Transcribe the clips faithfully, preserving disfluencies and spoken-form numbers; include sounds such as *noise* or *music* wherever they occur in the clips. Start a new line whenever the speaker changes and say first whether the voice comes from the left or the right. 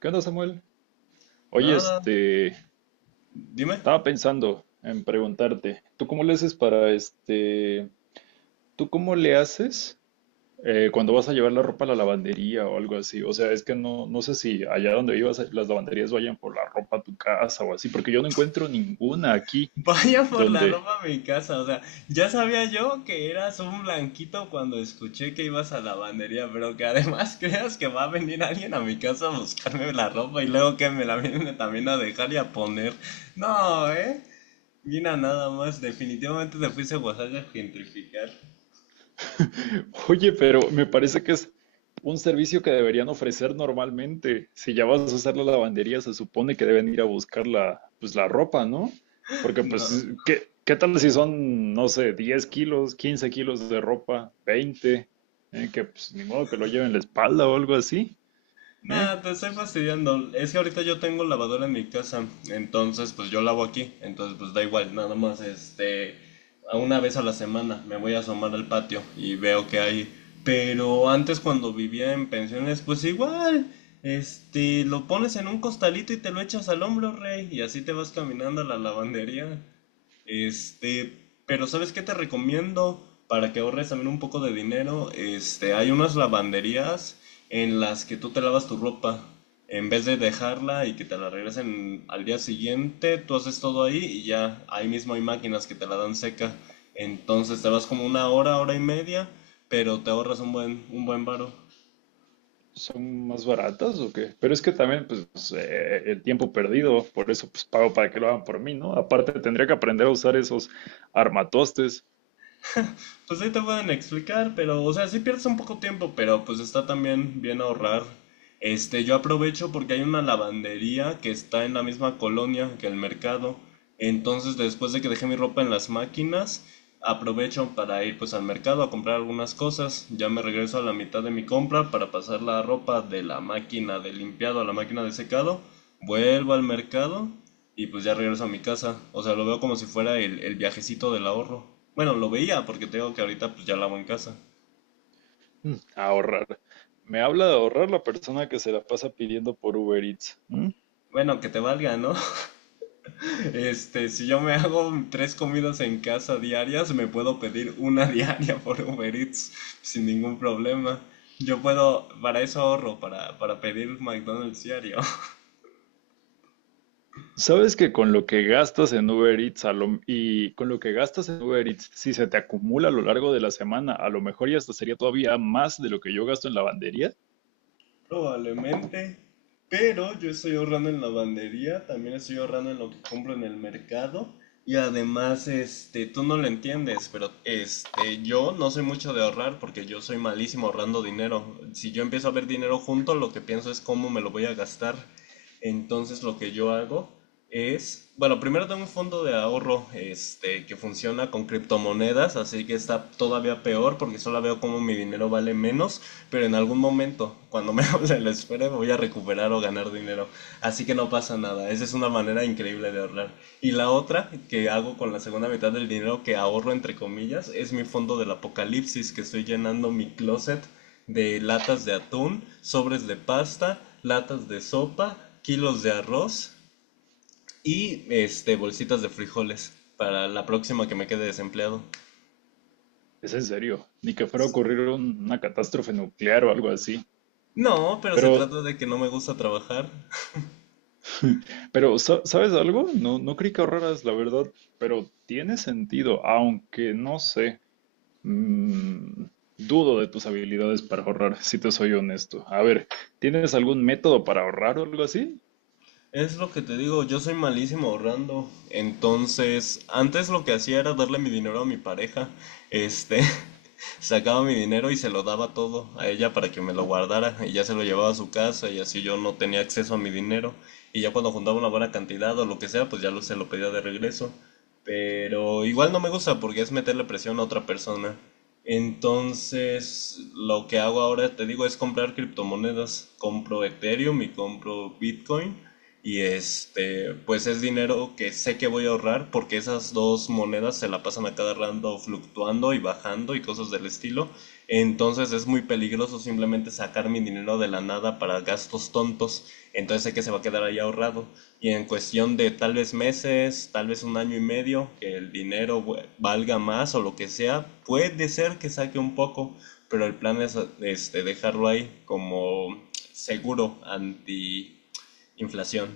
right: ¿Qué onda, Samuel? Oye,
left: Nada,
right: este,
left: dime. *laughs*
right: estaba pensando en preguntarte, ¿tú cómo le haces para este, tú cómo le haces eh, cuando vas a llevar la ropa a la lavandería o algo así? O sea, es que no, no sé si allá donde vivas, eh, las lavanderías vayan por la ropa a tu casa o así, porque yo no encuentro ninguna aquí
left: Vaya por la
right: donde,
left: ropa a mi casa, o sea, ya sabía yo que eras un blanquito cuando escuché que ibas a la lavandería, pero que además *laughs* creas que va a venir alguien a mi casa a buscarme la ropa y luego que me la viene también a dejar y a poner. No, ¿eh? Mira nada más, definitivamente te fuiste a Oaxaca a gentrificar.
right: Oye, pero me parece que es un servicio que deberían ofrecer normalmente. Si ya vas a usar la lavandería, se supone que deben ir a buscar la, pues, la ropa, ¿no? Porque,
left: No.
right: pues, ¿qué, qué tal si son, no sé, diez kilos, quince kilos de ropa, veinte? ¿Eh? Que, pues, ni modo que lo lleven en la espalda o algo así. ¿Eh?
left: Nada, te estoy fastidiando. Es que ahorita yo tengo lavadora en mi casa, entonces pues yo lavo aquí, entonces pues da igual, nada más este, a una vez a la semana me voy a asomar al patio y veo que hay. Pero antes cuando vivía en pensiones, pues igual, este, lo pones en un costalito y te lo echas al hombro, rey, y así te vas caminando a la lavandería. Este, pero ¿sabes qué te recomiendo? Para que ahorres también un poco de dinero, este, hay unas lavanderías en las que tú te lavas tu ropa. En vez de dejarla y que te la regresen al día siguiente, tú haces todo ahí y ya ahí mismo hay máquinas que te la dan seca. Entonces te vas como una hora, hora y media, pero te ahorras un buen, un buen varo.
right: ¿Son más baratas o qué? Pero es que también, pues, eh, el tiempo perdido, por eso, pues, pago para que lo hagan por mí, ¿no? Aparte, tendría que aprender a usar esos armatostes.
left: Pues ahí te pueden explicar, pero, o sea, sí pierdes un poco tiempo, pero pues está también bien ahorrar. Este, yo aprovecho porque hay una lavandería que está en la misma colonia que el mercado. Entonces, después de que dejé mi ropa en las máquinas, aprovecho para ir pues al mercado a comprar algunas cosas. Ya me regreso a la mitad de mi compra para pasar la ropa de la máquina de limpiado a la máquina de secado. Vuelvo al mercado y pues ya regreso a mi casa. O sea, lo veo como si fuera el, el viajecito del ahorro. Bueno, lo veía porque tengo que ahorita pues ya lavo en casa.
right: Mm, Ahorrar. Me habla de ahorrar la persona que se la pasa pidiendo por Uber Eats. ¿M?
left: Bueno, que te valga, ¿no? *laughs* Este, si yo me hago tres comidas en casa diarias, me puedo pedir una *laughs* diaria por Uber Eats sin ningún problema. Yo puedo, para eso ahorro, para, para pedir McDonald's diario.
right: ¿Sabes que con lo que gastas en Uber Eats a lo- y con lo que gastas en Uber Eats, si se te acumula a lo largo de la semana, a lo mejor ya hasta sería todavía más de lo que yo gasto en lavandería?
left: Probablemente, pero yo estoy ahorrando en lavandería, también estoy ahorrando en lo que compro en el mercado y además, este, tú no lo entiendes, pero este, yo no soy mucho de ahorrar porque yo soy malísimo ahorrando dinero. Si yo empiezo a ver dinero junto, lo que pienso es cómo me lo voy a gastar. Entonces, lo que yo hago es, bueno, primero tengo un fondo de ahorro, este, que funciona con criptomonedas, así que está todavía peor porque solo veo cómo mi dinero vale menos. Pero en algún momento, cuando me *laughs* hable la esfera, voy a recuperar o ganar dinero. Así que no pasa nada. Esa es una manera increíble de ahorrar. Y la otra que hago con la segunda mitad del dinero que ahorro, entre comillas, es mi fondo del apocalipsis, que estoy llenando mi closet de latas de atún, sobres de pasta, latas de sopa, kilos de arroz y este, bolsitas de frijoles para la próxima que me quede desempleado.
right: Es en serio, ni que fuera a ocurrir un- una catástrofe nuclear o algo así.
left: No, pero se
right: Pero,
left: trata de que no me gusta trabajar.
right: *laughs* pero, ¿sa- ¿sabes algo? No, no creí que ahorraras, la verdad, pero tiene sentido, aunque no sé. Mm, Dudo de tus habilidades para ahorrar, si te soy honesto. A ver, ¿tienes algún método para ahorrar o algo así?
left: Es lo que te digo, yo soy malísimo ahorrando. Entonces, antes lo que hacía era darle mi dinero a mi pareja. Este, *laughs* Sacaba mi dinero y se lo daba todo a ella para que me lo guardara y ya se lo llevaba a su casa y así yo no tenía acceso a mi dinero. Y ya cuando juntaba una buena cantidad o lo que sea, pues ya lo, se lo pedía de regreso. Pero igual no me gusta porque es meterle presión a otra persona. Entonces, lo que hago ahora, te digo, es comprar criptomonedas. Compro Ethereum y compro Bitcoin y este, pues es dinero que sé que voy a ahorrar porque esas dos monedas se la pasan a cada rato fluctuando y bajando y cosas del estilo. Entonces es muy peligroso simplemente sacar mi dinero de la nada para gastos tontos. Entonces sé que se va a quedar ahí ahorrado. Y en cuestión de tal vez meses, tal vez un año y medio, que el dinero we- valga más o lo que sea, puede ser que saque un poco, pero el plan es este, dejarlo ahí como seguro anti inflación.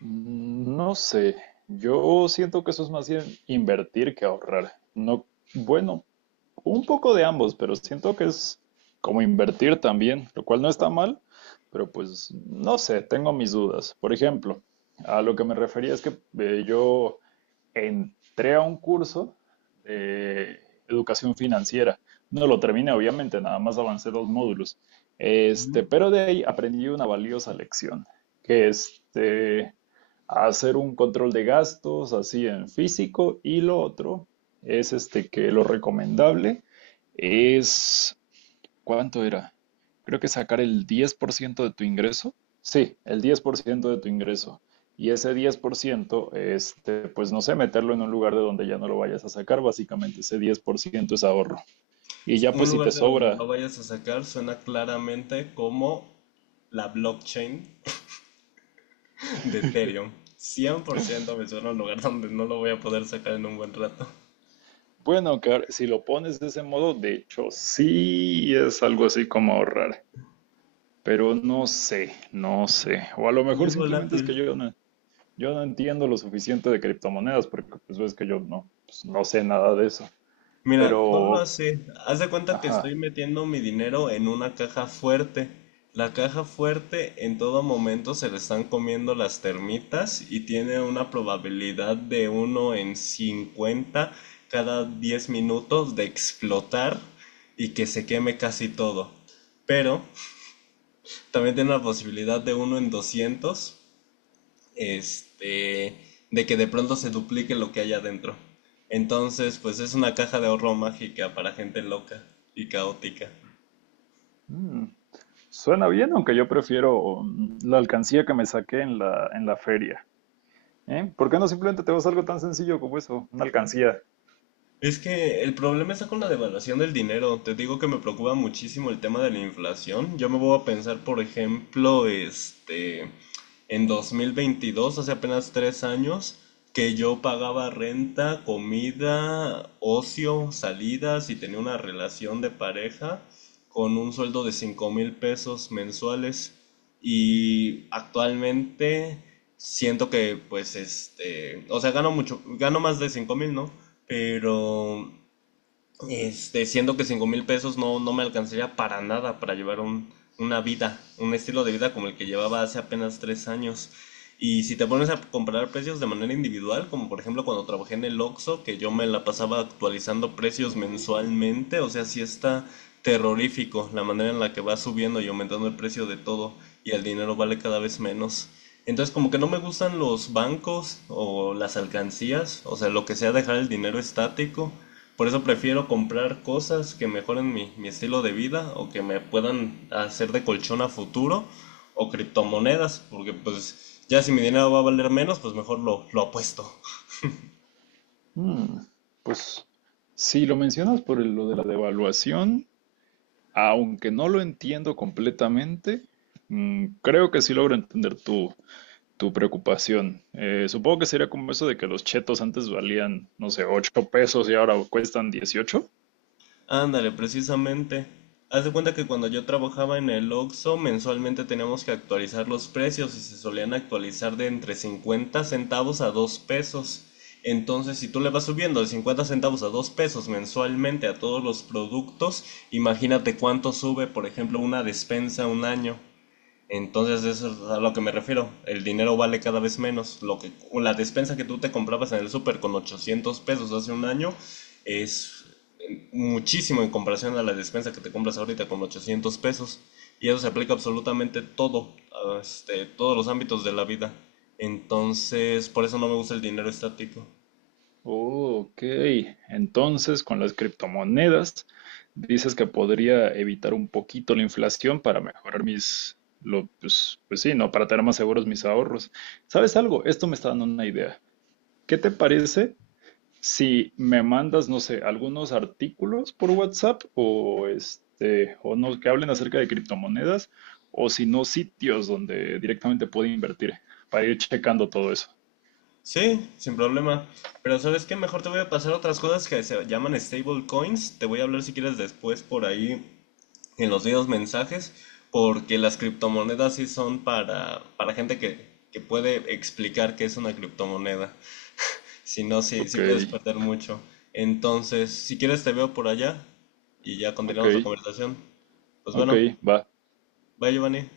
right: Mm, No sé. Yo siento que eso es más bien invertir que ahorrar. No, bueno, un poco de ambos, pero siento que es como invertir también, lo cual no está mal, pero pues no sé, tengo mis dudas. Por ejemplo, a lo que me refería es que eh, yo entré a un curso de educación financiera. No lo terminé, obviamente, nada más avancé dos módulos. Este, pero de ahí aprendí una valiosa lección, que es este, hacer un control de gastos así en físico, y lo otro es este que lo recomendable es ¿cuánto era? Creo que sacar el diez por ciento de tu ingreso. Sí, el diez por ciento de tu ingreso. Y ese diez por ciento, este, pues no sé, meterlo en un lugar de donde ya no lo vayas a sacar. Básicamente ese diez por ciento es ahorro. Y ya
left: Un
right: pues si te
left: lugar de donde lo
right: sobra,
left: vayas a sacar suena claramente como la blockchain de Ethereum. Cien por ciento me suena un lugar donde no lo voy a poder sacar en un buen rato.
right: bueno, que ahora- si lo pones de ese modo, de hecho sí es algo así como ahorrar, pero no sé, no sé. O a lo
left: Muy
right: mejor simplemente es que
left: volátil.
right: yo no, yo no entiendo lo suficiente de criptomonedas, porque pues ves que yo no, pues, no sé nada de eso.
left: Mira, ponlo
right: Pero,
left: así. Haz de cuenta que estoy
right: ajá.
left: metiendo mi dinero en una caja fuerte. La caja fuerte en todo momento se le están comiendo las termitas y tiene una probabilidad de uno en cincuenta cada diez minutos de explotar y que se queme casi todo. Pero también tiene la posibilidad de uno en doscientos este, de que de pronto se duplique lo que hay adentro. Entonces, pues es una caja de ahorro mágica para gente loca y caótica.
right: Mm. Suena bien, aunque yo prefiero mm, la alcancía que me saqué en la, en la feria. ¿Eh? ¿Por qué no simplemente te vas a algo tan sencillo como eso? Una alcancía.
left: Es que el problema está con la devaluación del dinero. Te digo que me preocupa muchísimo el tema de la inflación. Yo me voy a pensar, por ejemplo, este, en dos mil veintidós, hace apenas tres años, que yo pagaba renta, comida, ocio, salidas y tenía una relación de pareja con un sueldo de cinco mil pesos mensuales. Y actualmente siento que pues este, o sea, gano mucho, gano más de cinco mil, ¿no? Pero este, siendo que cinco mil pesos no, no me alcanzaría para nada para llevar un, una vida, un estilo de vida como el que llevaba hace apenas tres años. Y si te pones a comparar precios de manera individual, como por ejemplo cuando trabajé en el Oxxo, que yo me la pasaba actualizando precios mensualmente, o sea, sí está terrorífico la manera en la que va subiendo y aumentando el precio de todo y el dinero vale cada vez menos. Entonces como que no me gustan los bancos o las alcancías, o sea, lo que sea dejar el dinero estático por eso prefiero comprar cosas que mejoren mi, mi estilo de vida o que me puedan hacer de colchón a futuro o criptomonedas, porque pues ya si mi dinero va a valer menos, pues mejor lo, lo apuesto.
right: Mm, Pues si lo mencionas por el- lo de la devaluación, aunque no lo entiendo completamente, mm, creo que sí logro entender tu, tu preocupación. Eh, supongo que sería como eso de que los chetos antes valían, no sé, ocho pesos y ahora cuestan dieciocho.
left: Ándale, precisamente. Haz de cuenta que cuando yo trabajaba en el Oxxo, mensualmente teníamos que actualizar los precios y se solían actualizar de entre cincuenta centavos a dos pesos. Entonces, si tú le vas subiendo de cincuenta centavos a dos pesos mensualmente a todos los productos, imagínate cuánto sube, por ejemplo, una despensa un año. Entonces, eso es a lo que me refiero. El dinero vale cada vez menos. Lo que, la despensa que tú te comprabas en el súper con ochocientos pesos hace un año es muchísimo en comparación a la despensa que te compras ahorita con ochocientos pesos. Y eso se aplica absolutamente todo, a este, todos los ámbitos de la vida. Entonces, por eso no me gusta el dinero estático.
right: Oh, ok, entonces con las criptomonedas dices que podría evitar un poquito la inflación para mejorar mis, lo, pues, pues sí, ¿no? Para tener más seguros mis ahorros. ¿Sabes algo? Esto me está dando una idea. ¿Qué te parece si me mandas, no sé, algunos artículos por WhatsApp o este, o no, que hablen acerca de criptomonedas o si no, sitios donde directamente puedo invertir para ir checando todo eso?
left: Sí, sin problema. Pero ¿sabes qué? Mejor te voy a pasar otras cosas que se llaman stable coins. Te voy a hablar si quieres después por ahí en los videos mensajes. Porque las criptomonedas sí son para, para gente que, que puede explicar qué es una criptomoneda. Si no, sí,
right: Ok,
left: sí puedes perder mucho. Entonces, si quieres te veo por allá y ya
right: ok,
left: continuamos la conversación. Pues
right: ok,
left: bueno,
right: va.
left: bye Giovanni.